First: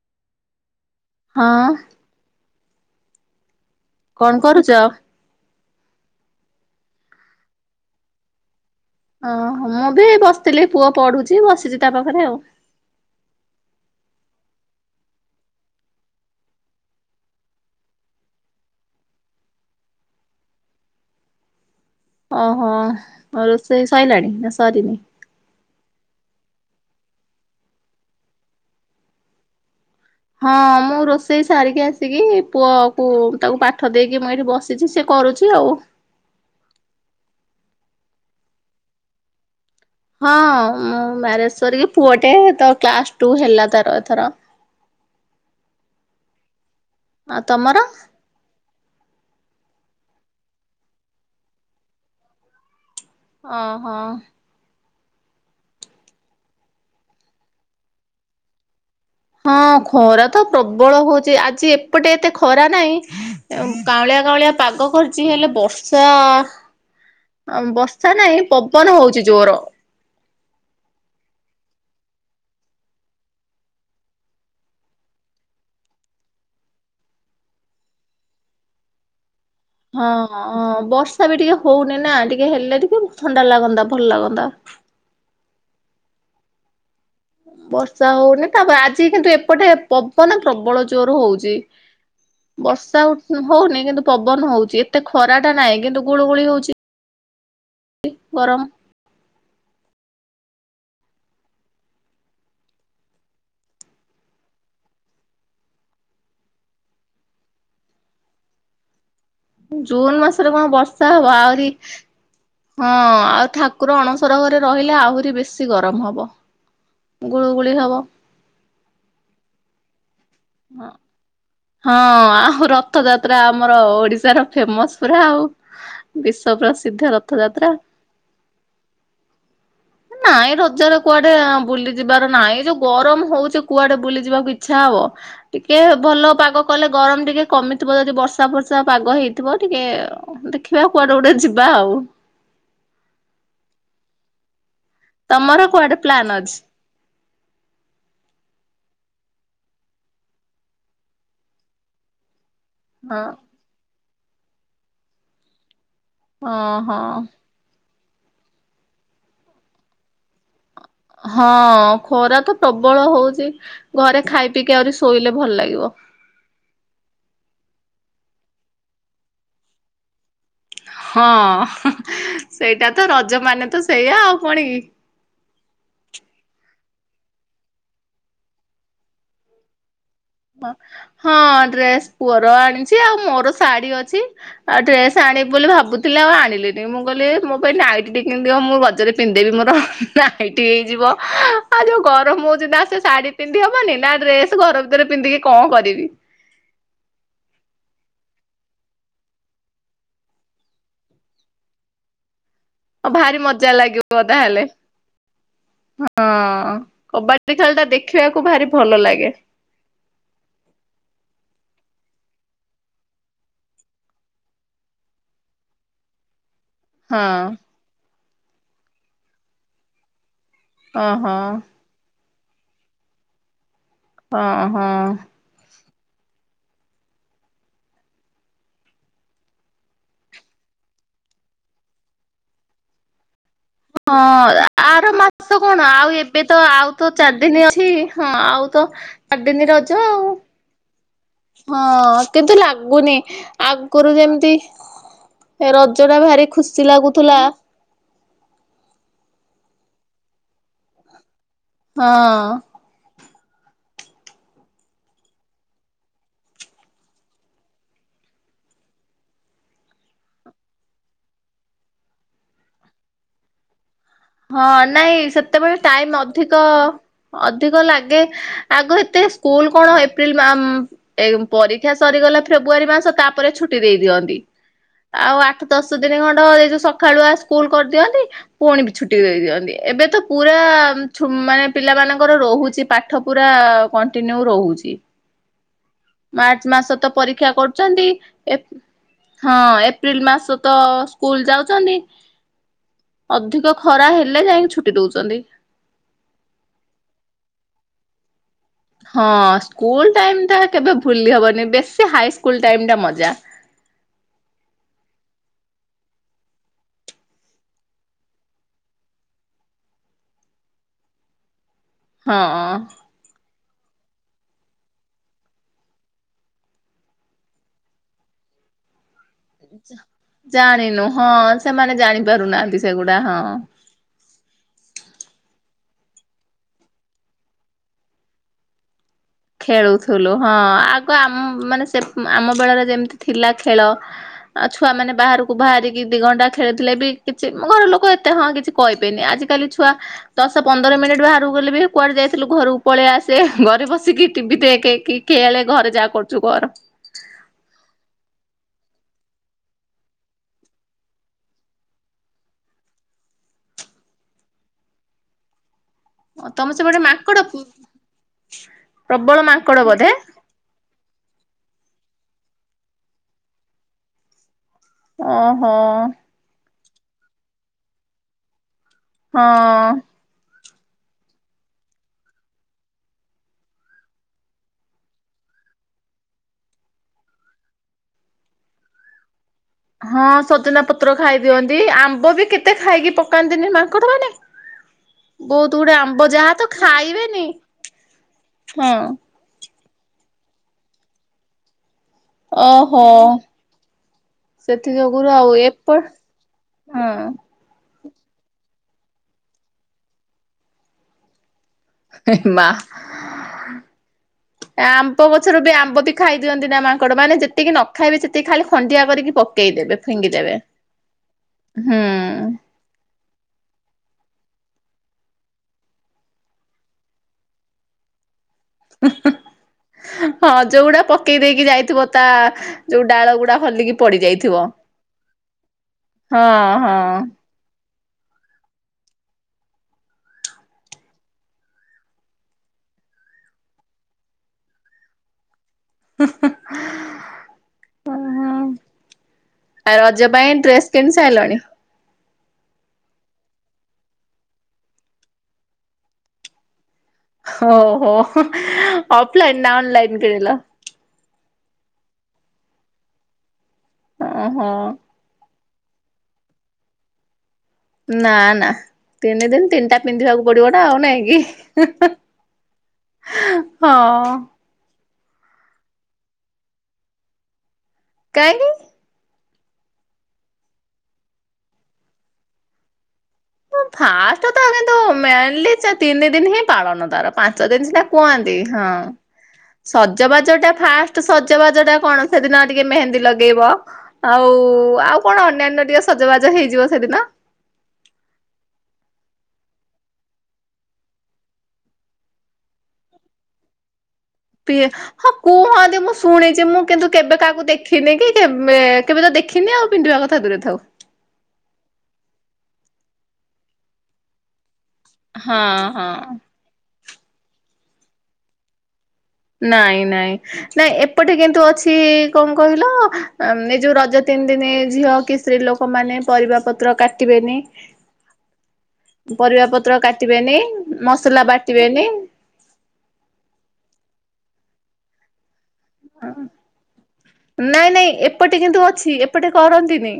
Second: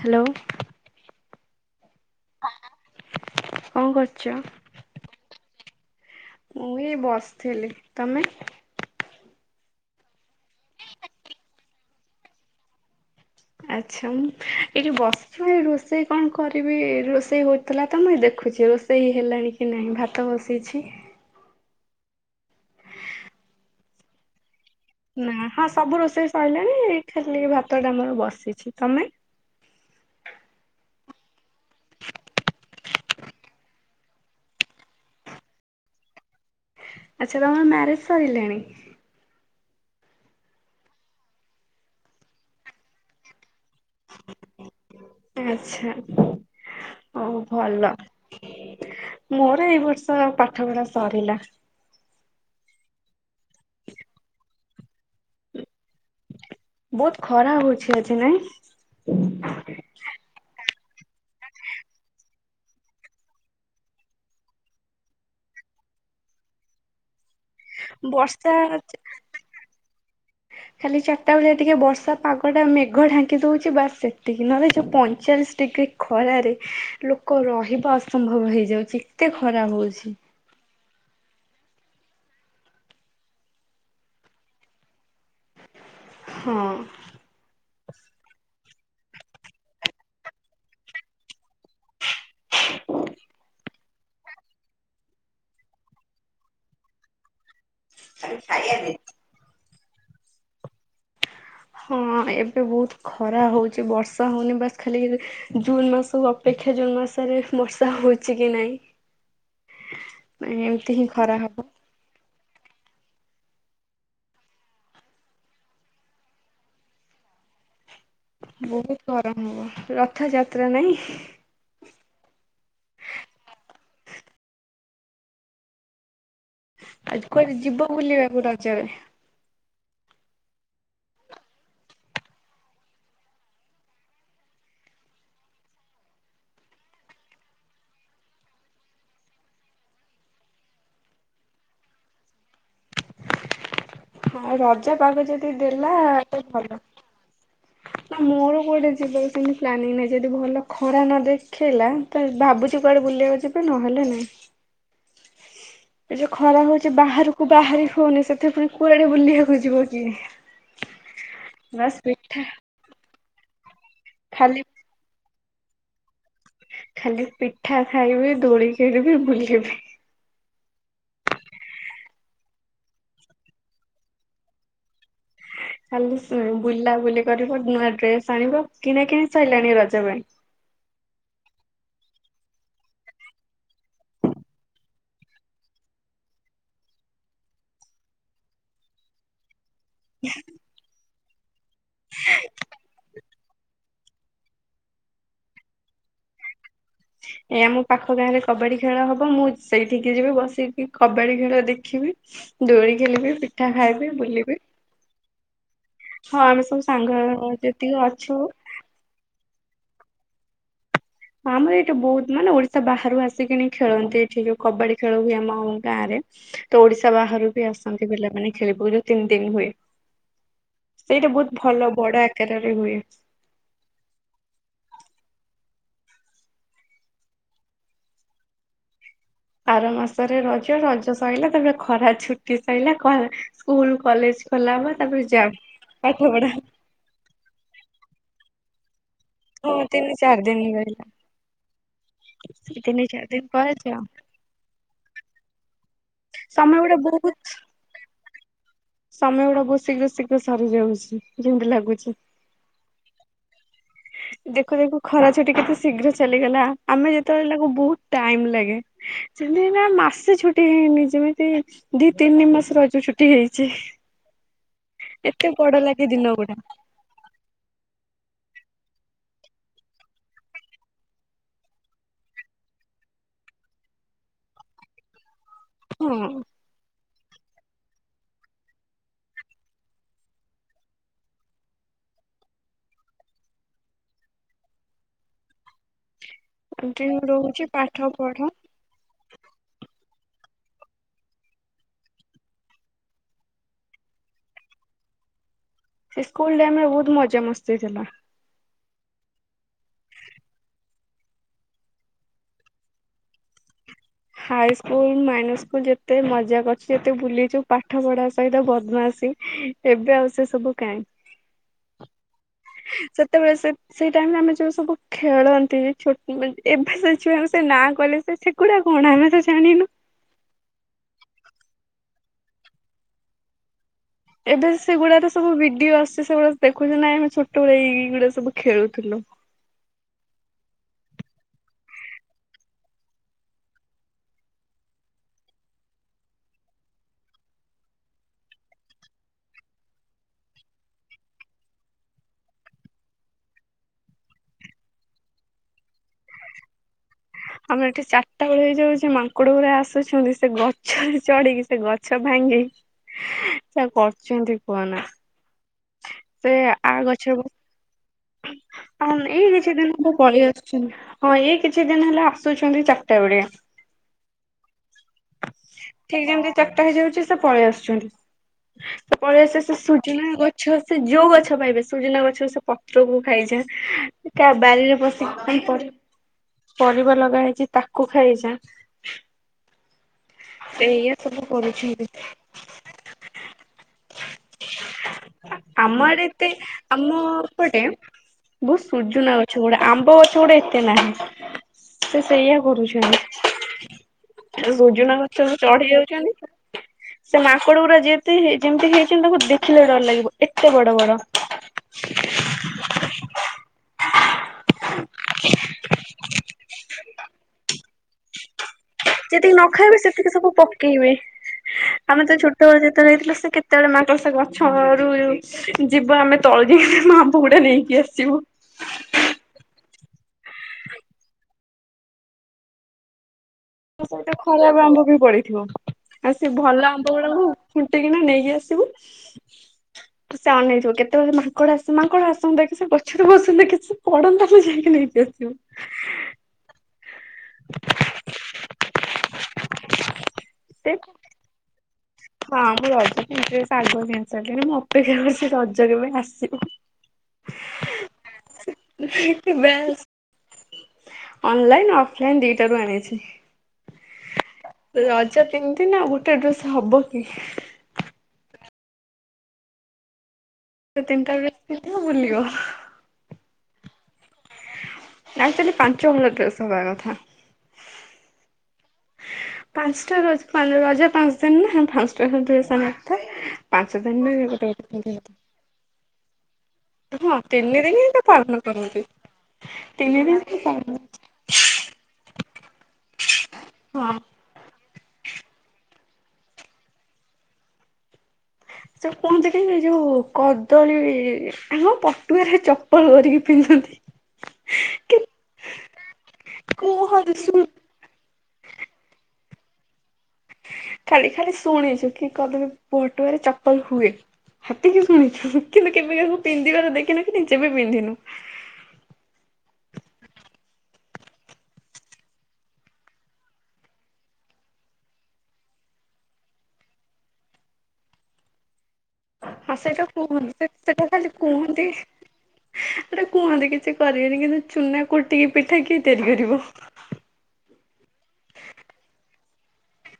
Hello. ହଁ। ହଁ। କଣ କରୁଚ? ମୁଁ ଏଇ ବସିଥିଲି, ତମେ? ଓହୋ ମୁଁ ବି ଏଇ ବସିଥିଲି, ପୁଅ ପଢୁଛି ବସିଚି ତା ପାଖରେ ଆଉ। ଆଚ୍ଛା ମୁଁ ଏ ଯୋଉ ବର୍ଷାଏ ରୋଷେଇ କଣ କରିବି ରୋଷେଇ ହୋଉଥିଲା ତ ମୁଁ ଏଇ ଦେଖୁଛି ରୋଷେ ସେଇ ହେଲାଣି କି ନାହିଁ, ଭାତ ବସିଛି। ଓହୋ ଆଉ ରୋଷେଇ ସଇଲାଣି ନା ସରିନି? ନା ହଁ ସବୁ ରୋଷେଇ ସଇଲାଣି ଏଇ ଖାଲି ଭାତ ଟା ଆମର ବସିଛି, ତମେ? ହଁ ମୁଁ ରୋଷେଇ ସାରିକି ଆସିକି ପୁଅ କୁ ତାକୁ ପାଠ ଦେଇକି ମୁଁ ଏଇଠି ବସ୍ କିଛି ସିଏ କରୁଛି ଆଉ। ଆଚ୍ଛା ତମର ମ୍ୟାରେଜ ସରିଲାଣି? ହଁ ମୁଁ ମ୍ୟାରେଜ୍ ସରିକି ପୁଅ ଟେ ତ କ୍ଲାସ ଟୁ ହେଲା ତାର ଏଥର। ଆଚ୍ଛା ଆଉ ହୋଉ ତମର? ଭଲ। ମୋର ଏଇ ବର୍ଷ ପାଠ ପଢା ସରିଲା। ଓ ହଁ। ବହୁତ ଖରା ହଉଛି ଆଜି ନାଇଁ? ହଁ ଖରା ତ ପ୍ରବଳ ହଉଛି ଆଜି ଏପଟେ ଏତେ ଖରା ନାହିଁ। ଏ ଉଁ, କାଉଁଳିଆ କାଉଁଳିଆ ପାଗ କରିଚି, ହେଲେ ବର୍ଷା ଅ, ବର୍ଷା ନାହିଁ ବର୍ଷା ପବନ ହଉଛି ଜୋର। ଖାଲି ଚାଟା ବେଳିଆ ଟିକେ ବର୍ଷା ପାଗଟ ଟା ମେଘ ଢାଙ୍କି ଦଉଛି ବାସ୍ ସେତିକି, ନହେଲେ ଯୋଉ ପଇଁଚାଳିଶ ଟିକେ ଖରାରେ ଲୋକ ରହିବା ଅସମ୍ଭବ ହେଇଯାଉଛି ଏତେ ଖରା ହଉଛି। ଅଁ, ବର୍ଷା ବି ଟିକେ ହଉନି ନା ଟିକେ ହେଲେ ଟିକେ ଥଣ୍ଡା ଲାଗନ୍ତା ଭଲ ଲାଗନ୍ତା। ହଁ। ବର୍ଷା ହଉନି ତାପ ଆଜି କିନ୍ତୁ ଏପଟେ ପବନ ପ୍ରବଳ ଜୋର ହଉଚି। ବର୍ଷା ଆଉ ହୁଁ, ହଉନି କିନ୍ତୁ ପବନ ହଉଛି ଏତେ ଖରା ଟା ନାହିଁ କିନ୍ତୁ ଗୁଳୁ ଗୁଳି ହଉଛି। ଖାଇ ଗରମ ଖାଇଆ ଦେ। ହଁ ଏବେ ବହୁତ ଖରା ହଉଛି ବର୍ଷା ହଉନି, ବାସ୍ ଖାଲି ଏବେ ଜୁନ ମାସକୁ ଅପେକ୍ଷା ଜୁନ୍ ମାସରେ ବର୍ଷା ହଉଛି କି ନାଇଁ। ଜୁନ ମାସରେ କଣ ଏମିତି ହିଁ ବର୍ଷା ହବ ଖରା ଆହୁରି ହଁ ଆଉ ଠାକୁର ଅଣସର ଘରେ ରହିଲେ ଆହୁରି ବେଶୀ ଗରମ ହବ। ଗୁଳୁ ଗୁଳି ହବ। ବହୁତ ଗରମ ହବ ରଥଯାତ୍ରା ନାଇଁ। ହଁ ଆଉ ରଥଯାତ୍ରା ଆମର ଓଡିଶାର ଫେମସ୍ ପୁରା ଆଉ। ବିଶ୍ ଆଜି କୁଆଡେ ଯିବ ବୁଲିବାକୁ ରଜରେ? ନାଇଁ ରଜରେ କୁଆଡେ ବୁଲିଯିବାର ନାଇ, ଏ ଯୋଉ ଗରମ ହଉଛି କୁଆଡେ ବୁଲି ଯିବାକୁ ଇଚ୍ଛା ହବ? ଟିକେ ଭଲ ପାଗ କଲେ ଗରମ ଟିକେ କମିଥିବ ଯଦି ବର୍ଷା ଫର୍ଷା ପାଗ ହେଇଥିବ ଟିକେ। ଓହୋ, ଦେଖିବା କୁଆଡେ ଗୋଟେ ଯିବା ଆଉ। ଆଉ ରଜ ପାାଗ ଯଦି ତମର ଦେଲା କୁଆଡେ ପ୍ଲାନ୍ ତ ଅଛି ଭଲ। ନା ମୋର କୁଆଡେ ଯିବାକୁ ସେମିତି ପ୍ଲାନିଂ ନାହିଁ, ଯଦି ଭଲ ଖରା ନ ଦେଖେଇଲା ତ ଭାବୁଛି କୁଆଡ଼େ ହଁ। ବୁଲିବାକୁ ଯିବେ, ନହେଲେ ନାହିଁ। ଏ ଯେ ଖରା ହଉଛି ଓହୋ ବାହାରକୁ ବାହାରି ହଉନି ସେଥି ପୁଣି କୁଆଡେ ବୁଲିବାକୁ ଯିବ କି? ହଁ ଖରା ତ ପ୍ରବଳ ହଉଛି, ଘରେ ଖାଇ ଖାଲି ପିଇକି ଆହୁରି ଶୋଇଲେ ଭଲ ଲାଗିବ। ଖାଲି ପିଠା ଖାଇବେ, ଦୋଳିି ଖେଳିବେ, ବୁଲିବେ। ହଁ ସେଇଟା ତ ରଜ ମାନେ ତ ସେଇଆ ଆଉ କଣ କି। ଖାଲି ସେ ବୁଲା ବୁଲି କରିବ, ନୂଆ ଡ୍ରେସ୍ ଆଣିବ। କିଣା କିଣି ସଇଲାଣି ରଜ ପାଇଁ? ହଁ ହଁ ଡ୍ରେସ୍ ପୁଅର ଆଣିଛି, ଆଉ ମୋର ଶାଢ଼ୀ ଅଛି। ଆଉ ଡ୍ରେସ୍ ଆଣିବି ବୋଲି ଭାବୁଥିଲେ ଆଉ ଆଣିଲିନି, ମୁଁ କହିଲି ଏ ମୋ ପାଇଁ ନାଇଟି ଟି କିଣିଦିଅ ମୁଁ ରଜରେ ପିନ୍ଧିଦେବି ମୋର ହୁଁ। ନାଇଟି ହେଇଯିବ, ଆଉ ଯୋଉ ଗରମ ହଉଛୁ ନା ସେ ଶାଢୀ ପିନ୍ଧି ହବନି ନା ଡ୍ରେସ୍ ଗରମ ରେ ପିନ୍ଧିକି କଣ କରିବି। ଏ ଆମ ପାଖ ଗାଁ ରେ କବାଡି ଖେଳ ହବ, ମୁଁ ସେଇଠିକି ଯିବି ବସିକି କବାଡି ଖେଳ ଦେଖିବି। ଦୋଳି ଅ, ଖେଳିବି ଭାରି ପିଠା ମଜା ଖାଇବି ଲାଗିବ ବୁଲିବି ତାହେଲେ। ହଁ ଆମେ ସବୁ ସାଙ୍ଗ କବାଡି ଖେଳ ଟା ଯେତିକି ଅଛୁ ଦେଖିବାକୁ ଭାରି ଭଲ ଲାଗେ। ଆମର ଏଇଠି ବହୁତ ମାନେ ଓଡିଶା ବାହାରୁ ଆସିକିନି ଖେଳନ୍ତି ଏଠି ଯୋଉ କବାଡି ଖେଳ ହୁଏ ଆମ ଗାଁ ରେ। ତ ଓଡିଶା ହଁ ବାହାରୁ ବି ଆସନ୍ତି ପିଲାମାନେ ଖେଳିବୁ ଯୋଉ ତିନି ଦିନ ହୁଏ। ସେଇଟା ଓହୋ ବହୁତ ଭଲ ବଡ ଆକାରରେ ହୁଏ। ହଁ, ହଁ। ଆର ମାସରେ ରଜ, ରଜ ସରିଲା ତାପରେ ଖରା ଛୁଟି ସଇଲା। [unintelligible] ହଁ କଲେଜ ଖୋଲା ହବ ଆର ତାପରେ ଯାଅ ମାସ କଣ? ଆଉ ପାଠ ଏବେ ପଢା ତ ଆଉ ତ ଚାରି ଦିନ ଅଛି ହଁ ଆଉ ତ ଚାରି ଦିନ ହଁ ରଜ ତିନି ଆଉ। ଚାରି ଦିନ ରହିଲା ହଁ କିନ୍ତୁ ସେ ତିନି ଲାଗୁନି ଚାରି ଦିନ ପରେ ଯାଅ ଆଗରୁ ଯେମିତି। ଏ ରଜଟା ଭାରି ସମୟ ଖୁସି ଗୁଡା ବହୁତ ଲାଗୁଥିଲା। ସମୟ ଗୁଡା ବହୁତ ଶୀଘ୍ର ଶୀଘ୍ର ସରିଯାଉଛି ଯେମିତି ଲାଗୁଛି। ହଁ। ଦେଖୁ ଦେଖୁ ଖରା ଛୁଟି କେତେ ଶୀଘ୍ର ଚାଲିଗଲା ଆମେ ଯେତେବେଳେ ଲାଗୁ ବହୁତ ଟାଇମ ଲାଗେ। ସେମିତି ନା ମାସେ ଛୁଟି ହେଇନି ଯେମିତି ଦି ତିନି ମାସ ର ଜୁ ଛୁଟି ହେଇଛି। ହଁ ନାଇଁ ଏତେ ବଡ ସେତେବେଳେ ଲାଗେ ଟାଇମ ଦିନ ଅଧିକ। ଗୁଡା ଅଧିକ ଲାଗେ ଆଗ ଏତେ ସ୍କୁଲ କଣ ଏପ୍ରିଲ ମା ଏ ପରୀକ୍ଷା ସରିଗଲା ଫେବୃଆରୀ ମାସ ତାପରେ ଛୁଟି ଦେଇ ଦିଅନ୍ତି ଆଉ ଆଠ ଦଶ ହଁ ଦିନି ଖଣ୍ଡ ଏଇ ଯୋଉ ସକାଳୁଆ ସ୍କୁଲ କରିଦିଅନ୍ତି ପୁଣି ଛୁଟି ଦେଇ ଦିଅନ୍ତି ଏବେ ତ ପୁରା ମାନେ ପିଲାମାନଙ୍କର ରହୁଛି ପା ପାଠ ପୁରା କଣ୍ଟିନ୍ୟୁ ରହୁଛି। ମାର୍ଚ୍ଚ ମାସ ଏମତି ତ ପରୀକ୍ଷା ରହୁଛି କରୁଛନ୍ତି। ପାଠ ପଢ ଏ ହଁ ଏପ୍ରିଲ ମାସ ତ ସ୍କୁଲ ଯାଉଛନ୍ତି। ଅଧିକ ଖରା ହେଲେ ଯାଇକି ଛୁଟି ଦଉଛନ୍ତି। ସେ ସ୍କୁଲ ଟାଇମ ରେ ବହୁତ ମଜା ମସ୍ତି ହେଇଥିଲା। ହଁ ସ୍କୁଲ ଟାଇମ ଟା କେବେ ଭୁଲି ହବନି ବେଶୀ ହାଇ ସ୍କୁଲ ଟାଇମ ଟା ମଜା। ହାଇ ସ୍କୁଲ ମାଇନସ୍ ସ୍କୁଲ ଯେତେ ମଜା କରିଛି ଯେତେ ବୁଲିଛୁ ପାଠ ପଢା ସହିତ ବଦ୍ମାସୀ। ଏବେ ଆଉ ସେ ସବୁ କାହିଁ। ହଁ। ସେତେବେଳେ ସେ ସେଇ ଟାଇମ ରେ ଆମେ ଯୋଉ ସବୁ ଖେଳନ୍ତି ଯେ ଏବେ ସେ ଛୁଆଙ୍କ ସେ ନାଁ କହିଲେ ସେ ସେଗୁଡା। କଣ ଆମେ ତ ଜାଣିନୁ। ଜାଣିନୁ ହଁ ସେମାନେ ଜାଣିପାରୁନାହାନ୍ତି ସେଗୁଡା ହଁ। ଏବେ ସେଗୁଡାକ ସବୁ ଭିଡିଓ ଆସଛି ସେଗୁଡ଼ାକ ଦେଖୁଛ ନାଇଁ ଆମେ ଛୋଟବେଳେ ଏଇ ଗୁଡାକ ସବୁ ଖେଳୁଥିଲୁ। ଖେଳୁଥିଲୁ ହଁ ଆଗ ଆମ ମାନେ ସେ ଆମ ବେଳରେ ଯେମିତି ଥିଲା ଖେଳ। ଆଉ ଛୁଆ ମାନେ ବାହାରକୁ ବାହାରିକି ଦି ଘଣ୍ଟା ଖେଳିଥିଲେ ବି କିଛି ଘର ଲୋକ ଏତେ ହଁ କିଛି କହିବେନି ଆଜିିକାଲି ଛୁଆ। ଦଶ ପନ୍ଦର ମିନିଟ ବାହାରକୁ ଗଲେ ବି କୁଆଡେ ଯାଇଥିଲୁ ଘରକୁ ପଳେଇ ଆସେ ଘରେ ବସିକି ଟିଭି ଦେଖ କି ଖେଳେ ଘରେ ଯାହା କରୁଛୁ କର। ଆମର ଏଠି ଚାରିଟା ବେଳେ ହେଇଯାଉଛି ମାଙ୍କଡ ଗୁଡା ଆସୁଛନ୍ତି ସେ ଗଛରେ ଚଢିକି ସେ ଗଛ ଭାଙ୍ଗି। ଯାହା କରୁଛନ୍ତି କୁହନା। ଓ ତମର ସେପଟେ ମାଙ୍କଡ ପୁ ଅମ ଏଇ କିଛି ଦିନ ତ ପଳେଇ ଆସୁ ହଁ ଏଇ କିଛି ଦିନ ହେଲା ଆସୁଛନ୍ତି ଚାରିଟା ବେଳେ। ଓହୋ। ଠିକ ଯେମିତି ଚାରିଟା ହେଇଯାଉଛି ସେ ପଳେଇ ଆସୁଛନ୍ତି ସେ ପଳେଇ ହଁ ଆସି ସେ ସୂଜିନା ଗଛ ସେ ଯୋଉ ଗଛ ପାଇବେ ସୁଜିନା ଗଛ ସେ ପ ପତ୍ରକୁ ଖାଇଯାଏ କାହା ବାରିରେ ପଶି ପାଇଁ ପରିବା ଲଗା ହେଇଛି ତାକୁ ଖାଇଯାଏ। ହଁ ସଜନା ଏଇଆ ପତ୍ର ଖାଇ ସବୁ ଦିଅନ୍ତି କରୁଛନ୍ତି ଆମ୍ବ ବି କେତେ ଖାଇକି ପକାନ୍ତିନି ମାଙ୍କଡ ମାନେ। ବହୁତ ଗୁଡେ ଆମ୍ବ ଆମର ଏତେ ଯାହା ତ ଖାଇବେନି ଆମପଟେ ବହୁତ ହଁ ସୂର୍ଯ୍ୟନା ଗ ଛଗୁଡା ଆମ୍ବ ଗଛଗୁଡା ଏତେ ନାହିଁ ସେ ସେଇଆ ଓହୋ କରୁଛନ୍ତି। ସେଥି ସୁଜୁନା ଯୋଗୁରୁ ଆଉ ଗଛକୁ ଚଢି ଏପଟ ଯାଉଛନ୍ତି ସେ ହଁ ମାଙ୍କ କଡ ପା ଯେତେ ଯେମିତି ହେଇଛନ୍ତି ତାଙ୍କୁ ଦେଖିଲେ ଡର ଲାଗିବ ଏତେ ବଡ ବଡ ମା ହ ଆମ୍ବ ଗଛରୁ ବି ଆମ୍ବ ବି ଖାଇଦିଅନ୍ତି ନା ମାଙ୍କଡ ମାନେ ଯେତିକି ନ ଖାଇବେ ସେତିକି ଖାଲି ଖଣ୍ଡିଆ କରିକି ଯେତିକି ନ ପକେଇଦେବେ ଖାଇବେ ସେତିକି ସବୁ ଫିଙ୍ଗିଦେବେ ପକେଇବେ ହୁଁ ଆମେ ତ ଛୋଟବେଳେ ବେଳେ ଯାଇଥିଲୁ ସେ କେତେବେଳେ ମାଙ୍କଡ଼ ସେ ଗଛ ରୁ ଯିବ ଆମେ ତଳୁ ଯାଇ ସେ ଆମ୍ବ ଗୁଡା ନେଇକି ଆସିବୁ। ହଁ ଯଉଗୁଡା ପକେଇ ଦେଇକି ଯାଇଥିବ ତା ଯୋଉ ଡାଳ ଗୁଡା। ହଲିକି ତା ପଡି ସହିତ ଯାଇଥିବ ଖରାପ ଆମ୍ବ ବି ପଡିଥିବ ଆଉ ହଁ ସେଏ ଭଲ ହଁ ଆମ୍ବ ଗଡ଼ାକୁ। ଖୁଣ୍ଟି କିିନା ନେଇକି ଆସିବୁ। ସେ ଅନେଇଥିବ କେତେବେଳେ ମାଙ୍କଡ଼ ଆସ ମାଙ୍କଡ଼ ଆସନ୍ତା କି ସେ ଗଛରେ ବସନ୍ତା କିଛି ପଡ଼ନ୍ତା ଆମେ ଯାଇକି ନେଇକି ଆସିବୁ। ହ ଓ ହ ଆ ରଜ ପାଇଁ ଡ୍ରେସ୍ ସେ କିଣି ସାରିଲଣି। ହଁ ମୁଁ ରଜ ପାଇଁ ଡ୍ରେସ୍ ଆଗୁଆ କିଣିସାରିଲିଣି। ମୁଁ ଅପେକ୍ଷା କରିଛି ସେ ରଜ କେବେ ଆସିବ? ହ ହୋ ଅଫ ଲାଇନ ନା ଅନ ଲାଇନ କିଣିଲ। ଅନଲାଇନ ଅଫଲାଇନ୍ ଦିଟାରୁ ଆଣିଛି। ଓହୋ ରଜ ତିନି ଦିନ ଆଉ ଗୋଟେ ଡ୍ରେସ ହବ କି? ନା ନା ତିନି ଦିନ ତିନିଟା। ପିନ୍ଧିବାକୁ ପଡିବ ନା ଆଉ ସେ ନାଇଁ ତିନିଟା କିି? ଡ୍ରେସ୍ ପିନ୍ଧିବ ବୁଲିବ ହଁ ଆଚଆଲି ପାଞ୍ଚ ହଳ ଡ୍ରେସ ହବା କଥା। କାହିଁକି? ପାଞ୍ଚଟା ର ରଜ ପାଞ୍ଚ ଦିନ ନା ପାଞ୍ଚଟା ଡ୍ରେସ୍ ହବା କଥା। ପାଞ୍ଚ ଦିନରେ ଫାଷ୍ଟ ତ ଗୋଟେ ଗୋଟେ କିନ୍ତୁ ପିନ୍ଧିବା ମେନ୍ଲି ସେ ତିନି ଦିନ ହିଁ। ପାଳନ କଥା। ତାର ହଁ ପାଞ୍ଚ ତିନି ଦିନ ସିନା ଏଇଟା ପାଳନ କୁହନ୍ତି ହଁ। କରନ୍ତି। ସଜବାଜ ଟା ତିନିଦିନ ଫାଷ୍ଟ ସଜବାଜ ଟା କଣ ସେଦିନ ଟିକେ ମେହେନ୍ଦୀ ଲଗେଇବ ହଁ ଆଉ। ହଉ ଆଉ କଣ ଅନ୍ୟାନ୍ୟ ଟିକେ ସଜବାଜ ହେଇଯିବ ସେଦିନ। ସେ କୁହନ୍ତି କହି ଏ ଯୋଉ କଦଳୀ ଆମ ପଟୁଆରେ ଚପଲ କରିକି ପିନ୍ଧନ୍ତି। ପିଏ କି ହଁ କୁହନ୍ତି ମୁଁ ଶୁଣିଛି ମୁଁ କିନ୍ତୁ କୁହନ୍ତି କେବେ ଶୁଣ କାହାକୁ ଦେଖ ଦେଖିନେ କି କେବେ ତ ଦେଖିନି ଆଉ ପିନ୍ଧିବା କଥା ଦୂରେ ଥାଉ। ଖାଲି ଖାଲି ଶୁଣିଛୁ କି କଦଳୀ ପଟୁଆରେ ଚପଲ ହୁଏ। ହେତିକ ଶୁଣିଛୁ ହଁ କିନ୍ତୁ ହଁ କେବେ କାହାକୁ ପିନ୍ଧିବାର ଦେଖିନୁ କି ନିଯେ ବି ପିନ୍ଧିନୁ। ନାଇଁ ନାଇଁ ନାଇଁ ଏପଟେ କିନ୍ତୁ ଅଛି କଣ କହିଲ ଏ ଯୋଉ ରଜ ତିନି ଦିନି ଝିଅ କି ସ୍ତ୍ରୀ ଲୋକମାନେ ପରିବା ପତ୍ର କାଟିବେନି। [unintelligible] ପରିବା ହଁ ପତ୍ର ସେଇଟା କାଟିବେନି କୁହନ୍ତି ମସଲା ବାଟିବେନି। ଏଟା କୁହନ୍ତି କିଛି କରିବେନି କିନ୍ତୁ ଚୁନା କୁଟିକି ପିଠା କିଏ ତିଆରି କରିବ? ନାଇଁ ନାଇଁ ଏପଟେ କିନ୍ତୁ ଅଛି ଏପଟେ କରନ୍ତିନି।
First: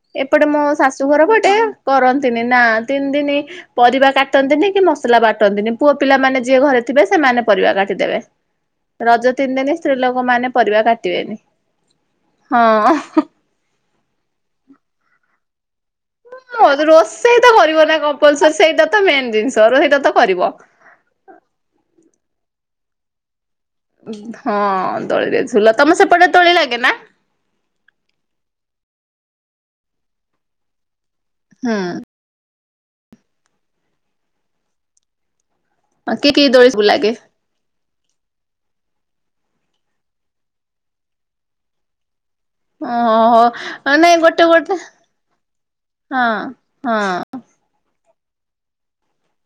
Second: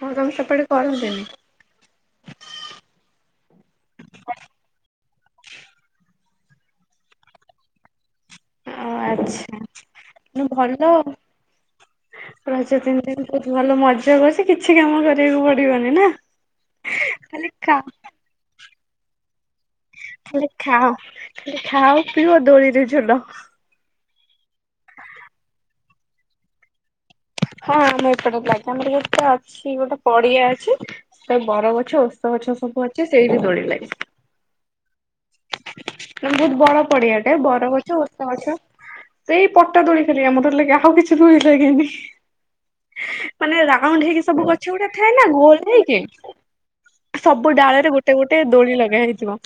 ହଁ ତମେ ଏପଟେ ମୋ ସେପଟେ ଶାଶୁ କରନ୍ତିନି ଘର ପଟେ କରନ୍ତିନି ନା ତିନି ଦିନ ପରିବା କାଟନ୍ତିନି କି ମସଲା ବାଟନ୍ତିନି ପୁଅ ପିଲାମାନେ ଯିଏ ଘରେ ଥିବେ ସେମାନେ ପରିବା କାଟିଦେବେ। ରଜ ତିନି ଆଚ୍ଛା ଦିନ ସ୍ତ୍ରୀ ଲୋକ ମାନେ ଭଲ ପରିବା ଆଉ। କାଟିବେନି ରଜ ତିନି ଦିନ ହଁ। ବହୁତ ଭଲ ମଜା କରଛି କିଛି କାମ କରିବାକୁ ପଡିବନି ନା। ମୋ ରୋଷେଇ ଖାଲି ତ ଖା କରିବ ନା କମ୍ପଲସର ସେଇଟା ତ ମେନ ଜିନିଷ ହେଇଟାତ କରିବ। ଆ ଉଁ ଖାଲି ଖାଅ ପିଇବ ଦୋଳିରେ ଝୁଲ। ହଁ ଦୋଳିରେ ଝୁଲ ତମ ସେପଟେ ଦୋଳି ଲାଗେ ନା? ହଁ ଆମ ଏପଟେ ବି ଲାଗେ ଆମର ଯେହେତା ଅଛି ଗୋଟେ ପଡ଼ିଆ ଅଛି ସେ ବର ଗଛ ହୁଁ ଓସ ସ୍ତ ଗଛ ସବୁ ଅଛି ସେଇଠି ଦୋଳି ଲାଗେ। କି ନା କି ବହୁତ ଦୋଳି ବଡ଼ ସବୁ ଲାଗେ ପଡ଼ିଆ ଟେ ବର ଗ ଛ ଓସ୍ତ ଗଛ ସେଇ ପଟା ଦୋଳି ଖାଲି ଆମର ଲାଗେ ଆଉ କିଛି ଦୋଳି ଲାଗେନି। ମାନେ ଓହୋ ରାଉଣ୍ଡ ନାଇଁ ହେଇକି ଗୋଟେ ସବୁ ଗଛ ଗୋଟେ ଗୁଡ଼ା ଥାଏ ନା ଗୋଲ ହେଇକି ହଁ ସବୁ ହଁ ସବୁ ଡ଼ାଳ ରେ ଗୋଟେ ଗୋଟେ ଦୋଳି ଲଗା ହେଇଥିବ।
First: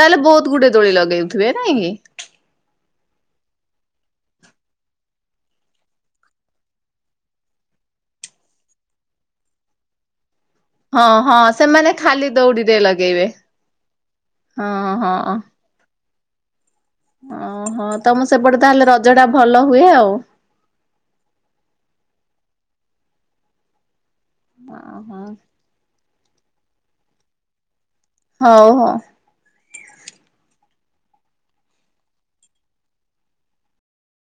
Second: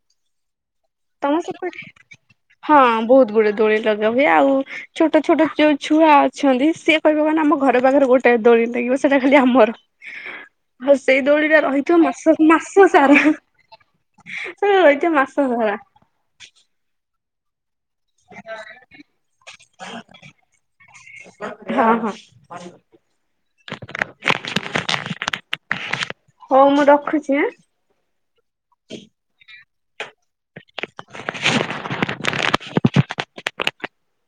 ତାହେଲେ ବହୁତ ଗୁଡ଼େ ଦୋଳି ତମ ଲଗେଉଥୁବେ ସେପଟେ ନାଇଁ କି? ହଁ ବହୁତ ଗୁଡ଼େ ଦୋଳି ଲଗା ହୁଏ ଆଉ ଛୋଟ ଛୋଟ ଯୋଉ ଛୁଆ ଅଛନ୍ତି ସିଏ କହିବେ କଣ ନା ଆମ ଘର ପାଖରେ ଗୋଟେ ଦୋଳି ଲାଗିବ ସେଟା ଖାଲି ଆମର। ଆଉ ହଁ ସେଇ ହଁ ଦୋଳିରା ସେମାନେ ରହିଥିବ ଖାଲି ମାସ ଦଉଡିରେ ମାସ ସାରା ଲଗେଇବେ ହାଁ। ସେ ହଁ କହିବ ଏଇଟା ହଁ। ମାସ ସାରା ଓହୋ ତମ ସେପଟେ ତାହେଲେ ରଜ ଟା ଭଲ ହୁଏ ଆଉ? ହଁ ହଁ। ଓହୋ। ହଉ ମୁଁ ରଖୁଚି ଆଁ? ହଉ ହଁ। [unintelligible]